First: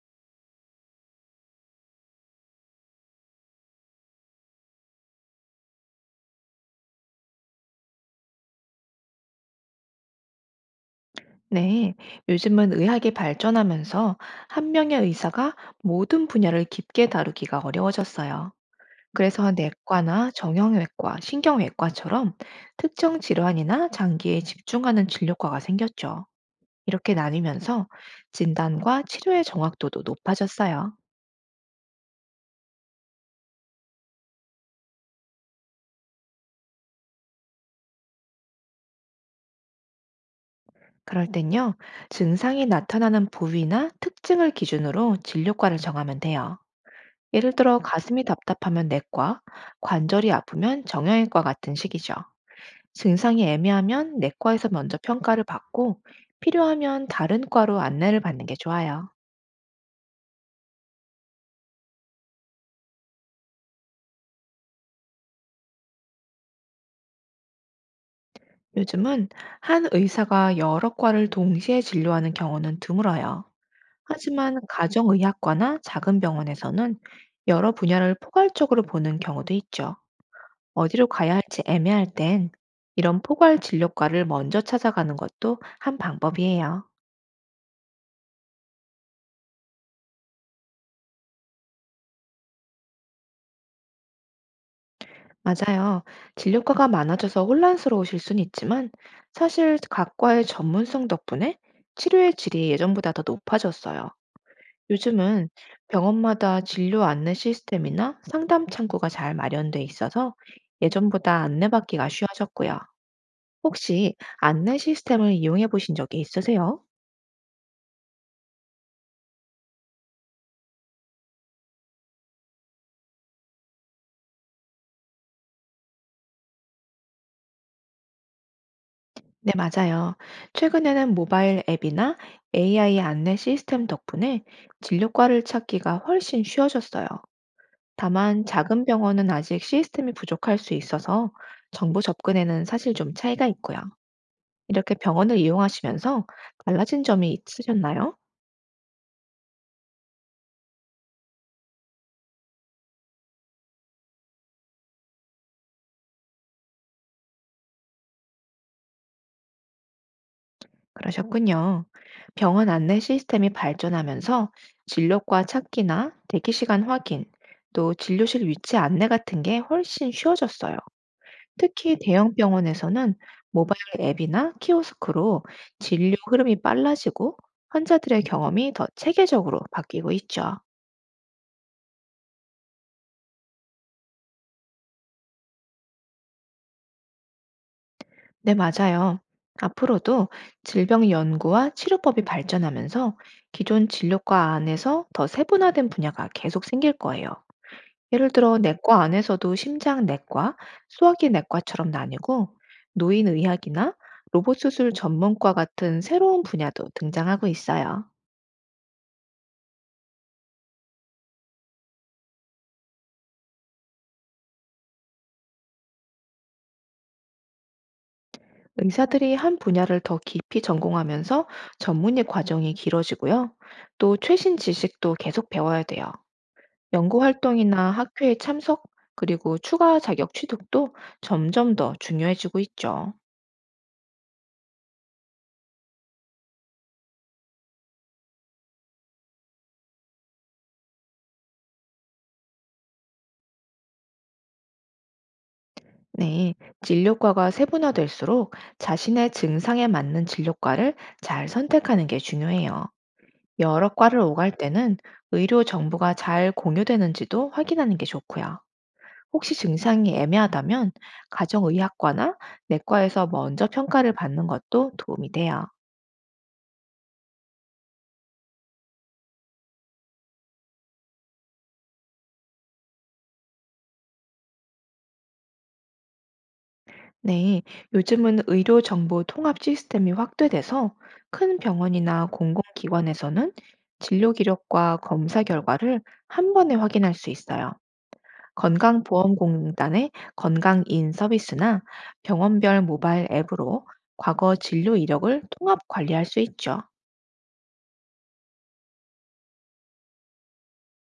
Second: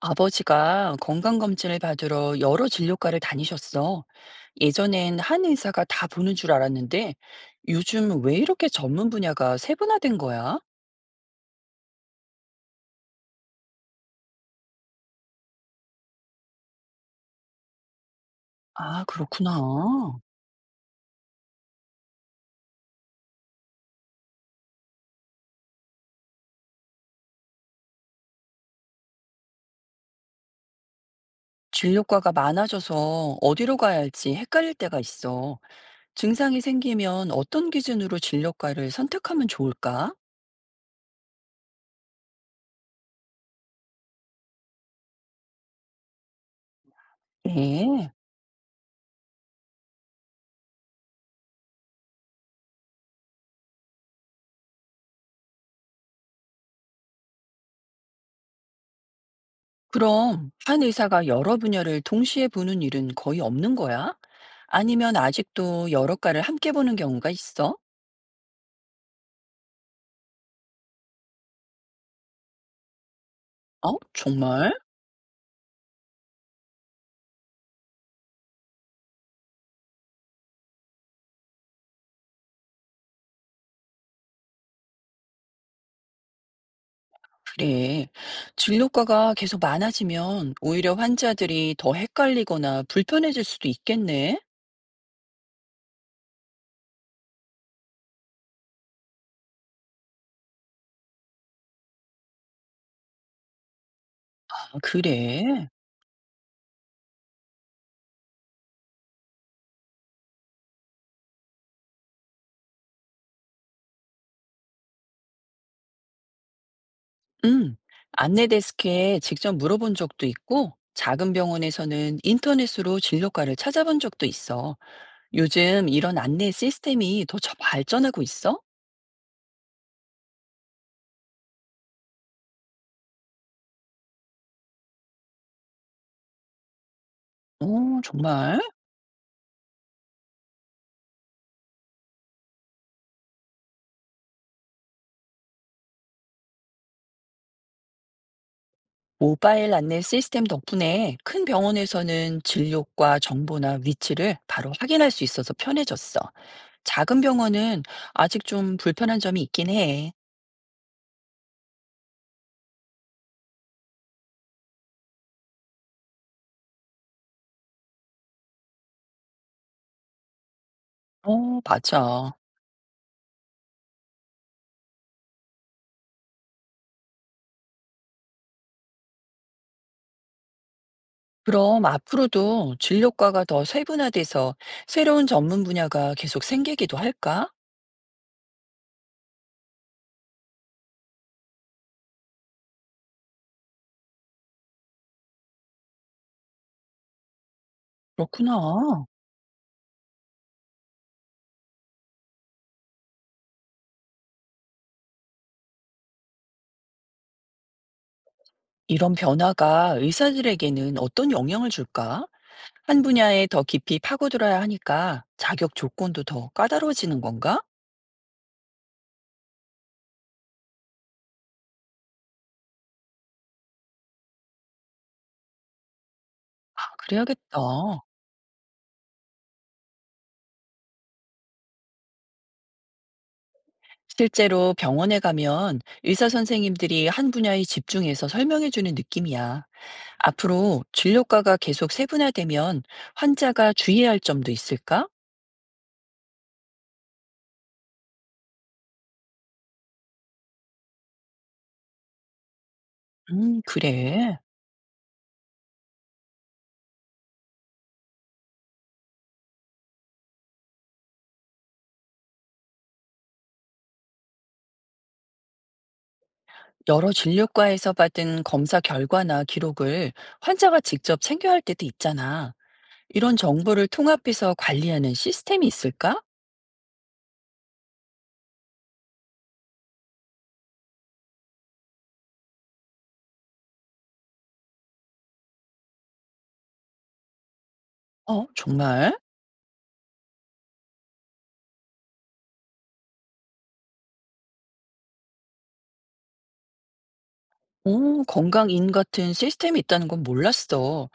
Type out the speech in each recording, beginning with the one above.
아버지가 건강검진을 받으러 여러 진료과를 다니셨어. 예전엔 한 의사가 다 보는 줄 알았는데 요즘 왜 이렇게 전문 분야가 세분화된 거야? 네, 요즘은 의학이 발전하면서 한 명의 의사가 모든 분야를 깊게 다루기가 어려워졌어요. 아, 그래서 그렇구나. 내과나 정형외과, 신경외과처럼 특정 질환이나 장기에 집중하는 진료과가 생겼죠. 이렇게 나뉘면서 진단과 치료의 정확도도 높아졌어요. 진료과가 많아져서 어디로 가야 할지 헷갈릴 때가 있어. 증상이 생기면 어떤 기준으로 진료과를 선택하면 좋을까? 그럴 땐요, 증상이 나타나는 부위나 특징을 기준으로 진료과를 정하면 돼요. 예를 들어 네. 가슴이 답답하면 내과, 관절이 아프면 정형외과 같은 식이죠. 증상이 애매하면 내과에서 먼저 평가를 받고 필요하면 다른 과로 안내를 받는 게 좋아요. 그럼 한 의사가 여러 분야를 동시에 보는 일은 거의 없는 거야? 아니면 아직도 여러 과를 함께 보는 경우가 있어? 요즘은 한 의사가 여러 과를 동시에 진료하는 경우는 드물어요. 어? 하지만 정말? 가정의학과나 작은 병원에서는 여러 분야를 포괄적으로 보는 경우도 있죠. 어디로 가야 할지 애매할 땐 이런 포괄 진료과를 먼저 찾아가는 것도 한 방법이에요. 그래. 진료과가 계속 많아지면 오히려 환자들이 더 헷갈리거나 불편해질 수도 있겠네. 맞아요. 진료과가 많아져서 혼란스러우실 순 있지만 사실 각 과의 전문성 덕분에 치료의 질이 예전보다 더 높아졌어요. 아, 요즘은 그래. 병원마다 진료 안내 시스템이나 상담 창구가 잘 마련돼 있어서 예전보다 안내받기가 쉬워졌고요. 혹시 안내 시스템을 이용해 보신 적이 있으세요? 응. 안내 데스크에 직접 물어본 적도 있고, 작은 병원에서는 인터넷으로 진료과를 찾아본 적도 있어. 요즘 이런 안내 시스템이 더 발전하고 있어? 네, 맞아요. 최근에는 모바일 앱이나 AI 안내 시스템 덕분에 진료과를 찾기가 훨씬 쉬워졌어요. 오, 다만 정말? 작은 병원은 아직 시스템이 부족할 수 있어서 정보 접근에는 사실 좀 차이가 있고요. 이렇게 병원을 이용하시면서 달라진 점이 있으셨나요? 모바일 안내 시스템 덕분에 큰 병원에서는 진료과 정보나 위치를 바로 확인할 수 있어서 편해졌어. 작은 병원은 아직 좀 불편한 점이 있긴 해. 그러셨군요. 병원 안내 시스템이 발전하면서 진료과 찾기나 대기 시간 확인, 또 진료실 위치 안내 같은 게 훨씬 쉬워졌어요. 어, 특히 맞아. 대형 병원에서는 모바일 앱이나 키오스크로 진료 흐름이 빨라지고 환자들의 경험이 더 체계적으로 바뀌고 있죠. 그럼 앞으로도 진료과가 더 세분화돼서 새로운 전문 분야가 계속 생기기도 할까? 네, 맞아요. 앞으로도 질병 연구와 치료법이 발전하면서 기존 진료과 안에서 더 세분화된 분야가 계속 생길 거예요. 예를 들어, 내과 그렇구나. 안에서도 심장 내과, 소화기 내과처럼 나뉘고, 노인의학이나 로봇 수술 전문과 같은 새로운 분야도 등장하고 있어요. 이런 변화가 의사들에게는 어떤 영향을 줄까? 한 분야에 더 깊이 파고들어야 하니까 자격 조건도 더 까다로워지는 건가? 의사들이 한 분야를 더 깊이 전공하면서 전문의 과정이 길어지고요. 또 최신 지식도 계속 배워야 돼요. 아, 연구 그래야겠다. 활동이나 학회에 참석, 그리고 추가 자격 취득도 점점 더 중요해지고 있죠. 실제로 병원에 가면 의사 선생님들이 한 분야에 집중해서 설명해주는 느낌이야. 앞으로 진료과가 계속 세분화되면 환자가 주의해야 할 점도 있을까? 네, 진료과가 세분화될수록 자신의 증상에 맞는 진료과를 잘 선택하는 게 중요해요. 여러 과를 그래. 오갈 때는 의료 정보가 잘 공유되는지도 확인하는 게 좋고요. 혹시 증상이 애매하다면 가정의학과나 내과에서 먼저 평가를 받는 것도 도움이 돼요. 여러 진료과에서 받은 검사 결과나 기록을 환자가 직접 챙겨야 할 때도 있잖아. 이런 정보를 통합해서 관리하는 시스템이 있을까? 네, 요즘은 의료 정보 통합 시스템이 확대돼서 큰 병원이나 공공기관에서는 진료 기록과 검사 결과를 한 번에 확인할 수 있어요. 어, 정말? 건강보험공단의 건강인 서비스나 병원별 모바일 앱으로 과거 진료 이력을 통합 관리할 수 있죠. 오, 건강인 같은 시스템이 있다는 건 몰랐어.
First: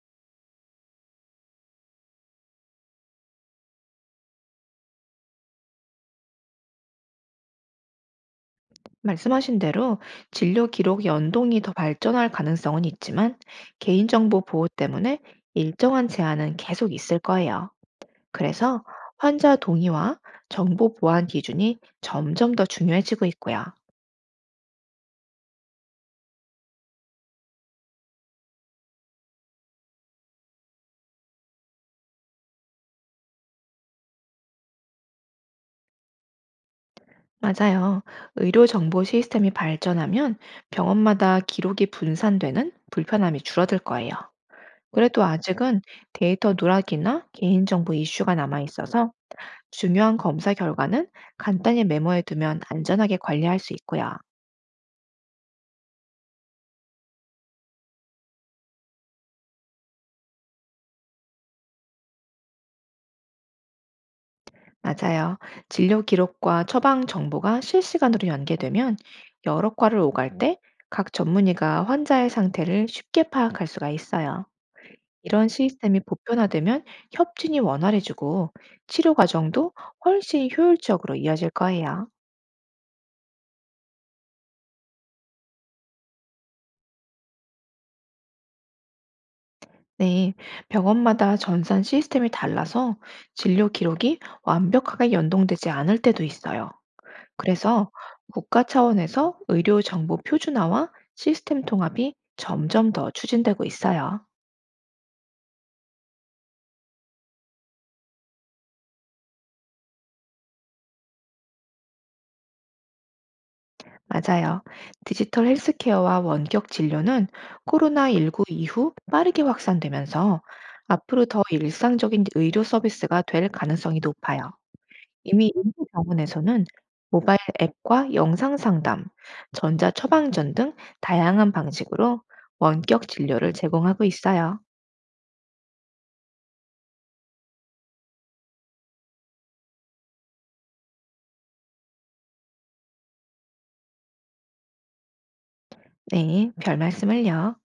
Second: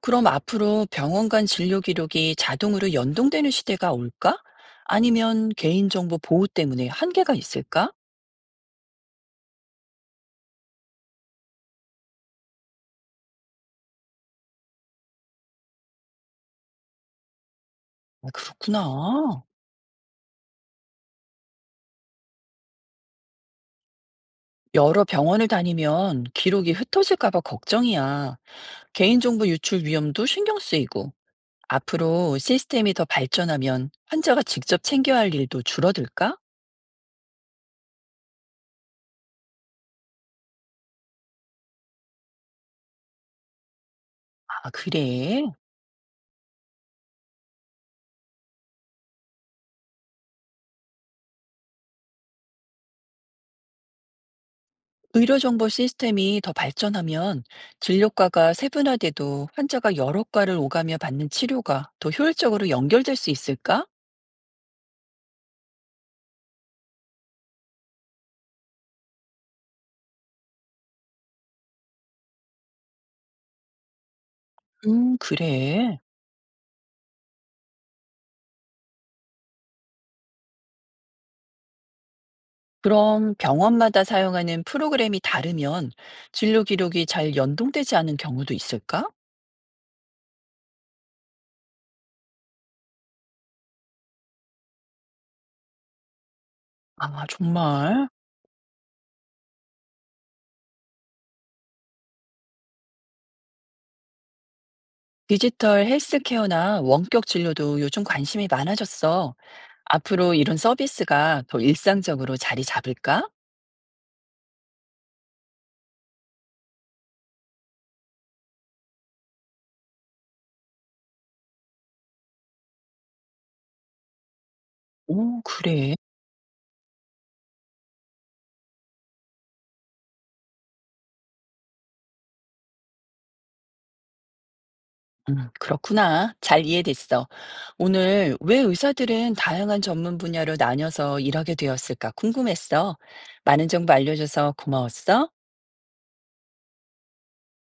그럼 앞으로 병원 간 진료 기록이 자동으로 연동되는 시대가 올까? 아니면 개인정보 보호 때문에 한계가 있을까? 말씀하신 대로 진료 기록 연동이 더 발전할 가능성은 있지만 개인정보 보호 때문에 일정한 제한은 계속 있을 거예요. 아, 그래서 그렇구나. 환자 동의와 정보 보안 기준이 점점 더 중요해지고 있고요. 여러 병원을 다니면 기록이 흩어질까 봐 걱정이야. 개인정보 유출 위험도 신경 쓰이고, 앞으로 시스템이 더 발전하면 환자가 직접 챙겨야 할 일도 줄어들까? 맞아요. 의료 정보 시스템이 발전하면 병원마다 기록이 분산되는 불편함이 줄어들 거예요. 아, 그래도 그래. 아직은 데이터 누락이나 개인정보 이슈가 남아 있어서 중요한 검사 결과는 간단히 메모해 두면 안전하게 관리할 수 있고요. 의료정보 시스템이 더 발전하면 진료과가 세분화돼도 환자가 여러 과를 오가며 받는 치료가 더 효율적으로 연결될 수 있을까? 맞아요. 진료 기록과 처방 정보가 실시간으로 연계되면 여러 과를 오갈 때 각 전문의가 환자의 상태를 쉽게 파악할 수가 있어요. 이런 그래. 시스템이 보편화되면 협진이 원활해지고 치료 과정도 훨씬 효율적으로 이어질 거예요. 그럼 병원마다 사용하는 프로그램이 다르면 진료 기록이 잘 연동되지 않은 경우도 있을까? 네, 병원마다 전산 시스템이 달라서 진료 기록이 완벽하게 연동되지 않을 때도 있어요. 아, 그래서 정말? 국가 차원에서 의료 정보 표준화와 시스템 통합이 점점 더 추진되고 있어요. 디지털 헬스케어나 원격 진료도 요즘 관심이 많아졌어. 앞으로 이런 서비스가 더 일상적으로 자리 잡을까? 맞아요. 디지털 헬스케어와 원격 진료는 코로나19 이후 빠르게 확산되면서 앞으로 더 일상적인 의료 서비스가 될 가능성이 높아요. 오, 이미 일부 그래. 병원에서는 모바일 앱과 영상 상담, 전자 처방전 등 다양한 방식으로 원격 진료를 제공하고 있어요. 그렇구나. 잘 이해됐어. 오늘 왜 의사들은 다양한 전문 분야로 나뉘어서 일하게 되었을까 궁금했어. 많은 정보 알려줘서 고마웠어. 네, 별 말씀을요.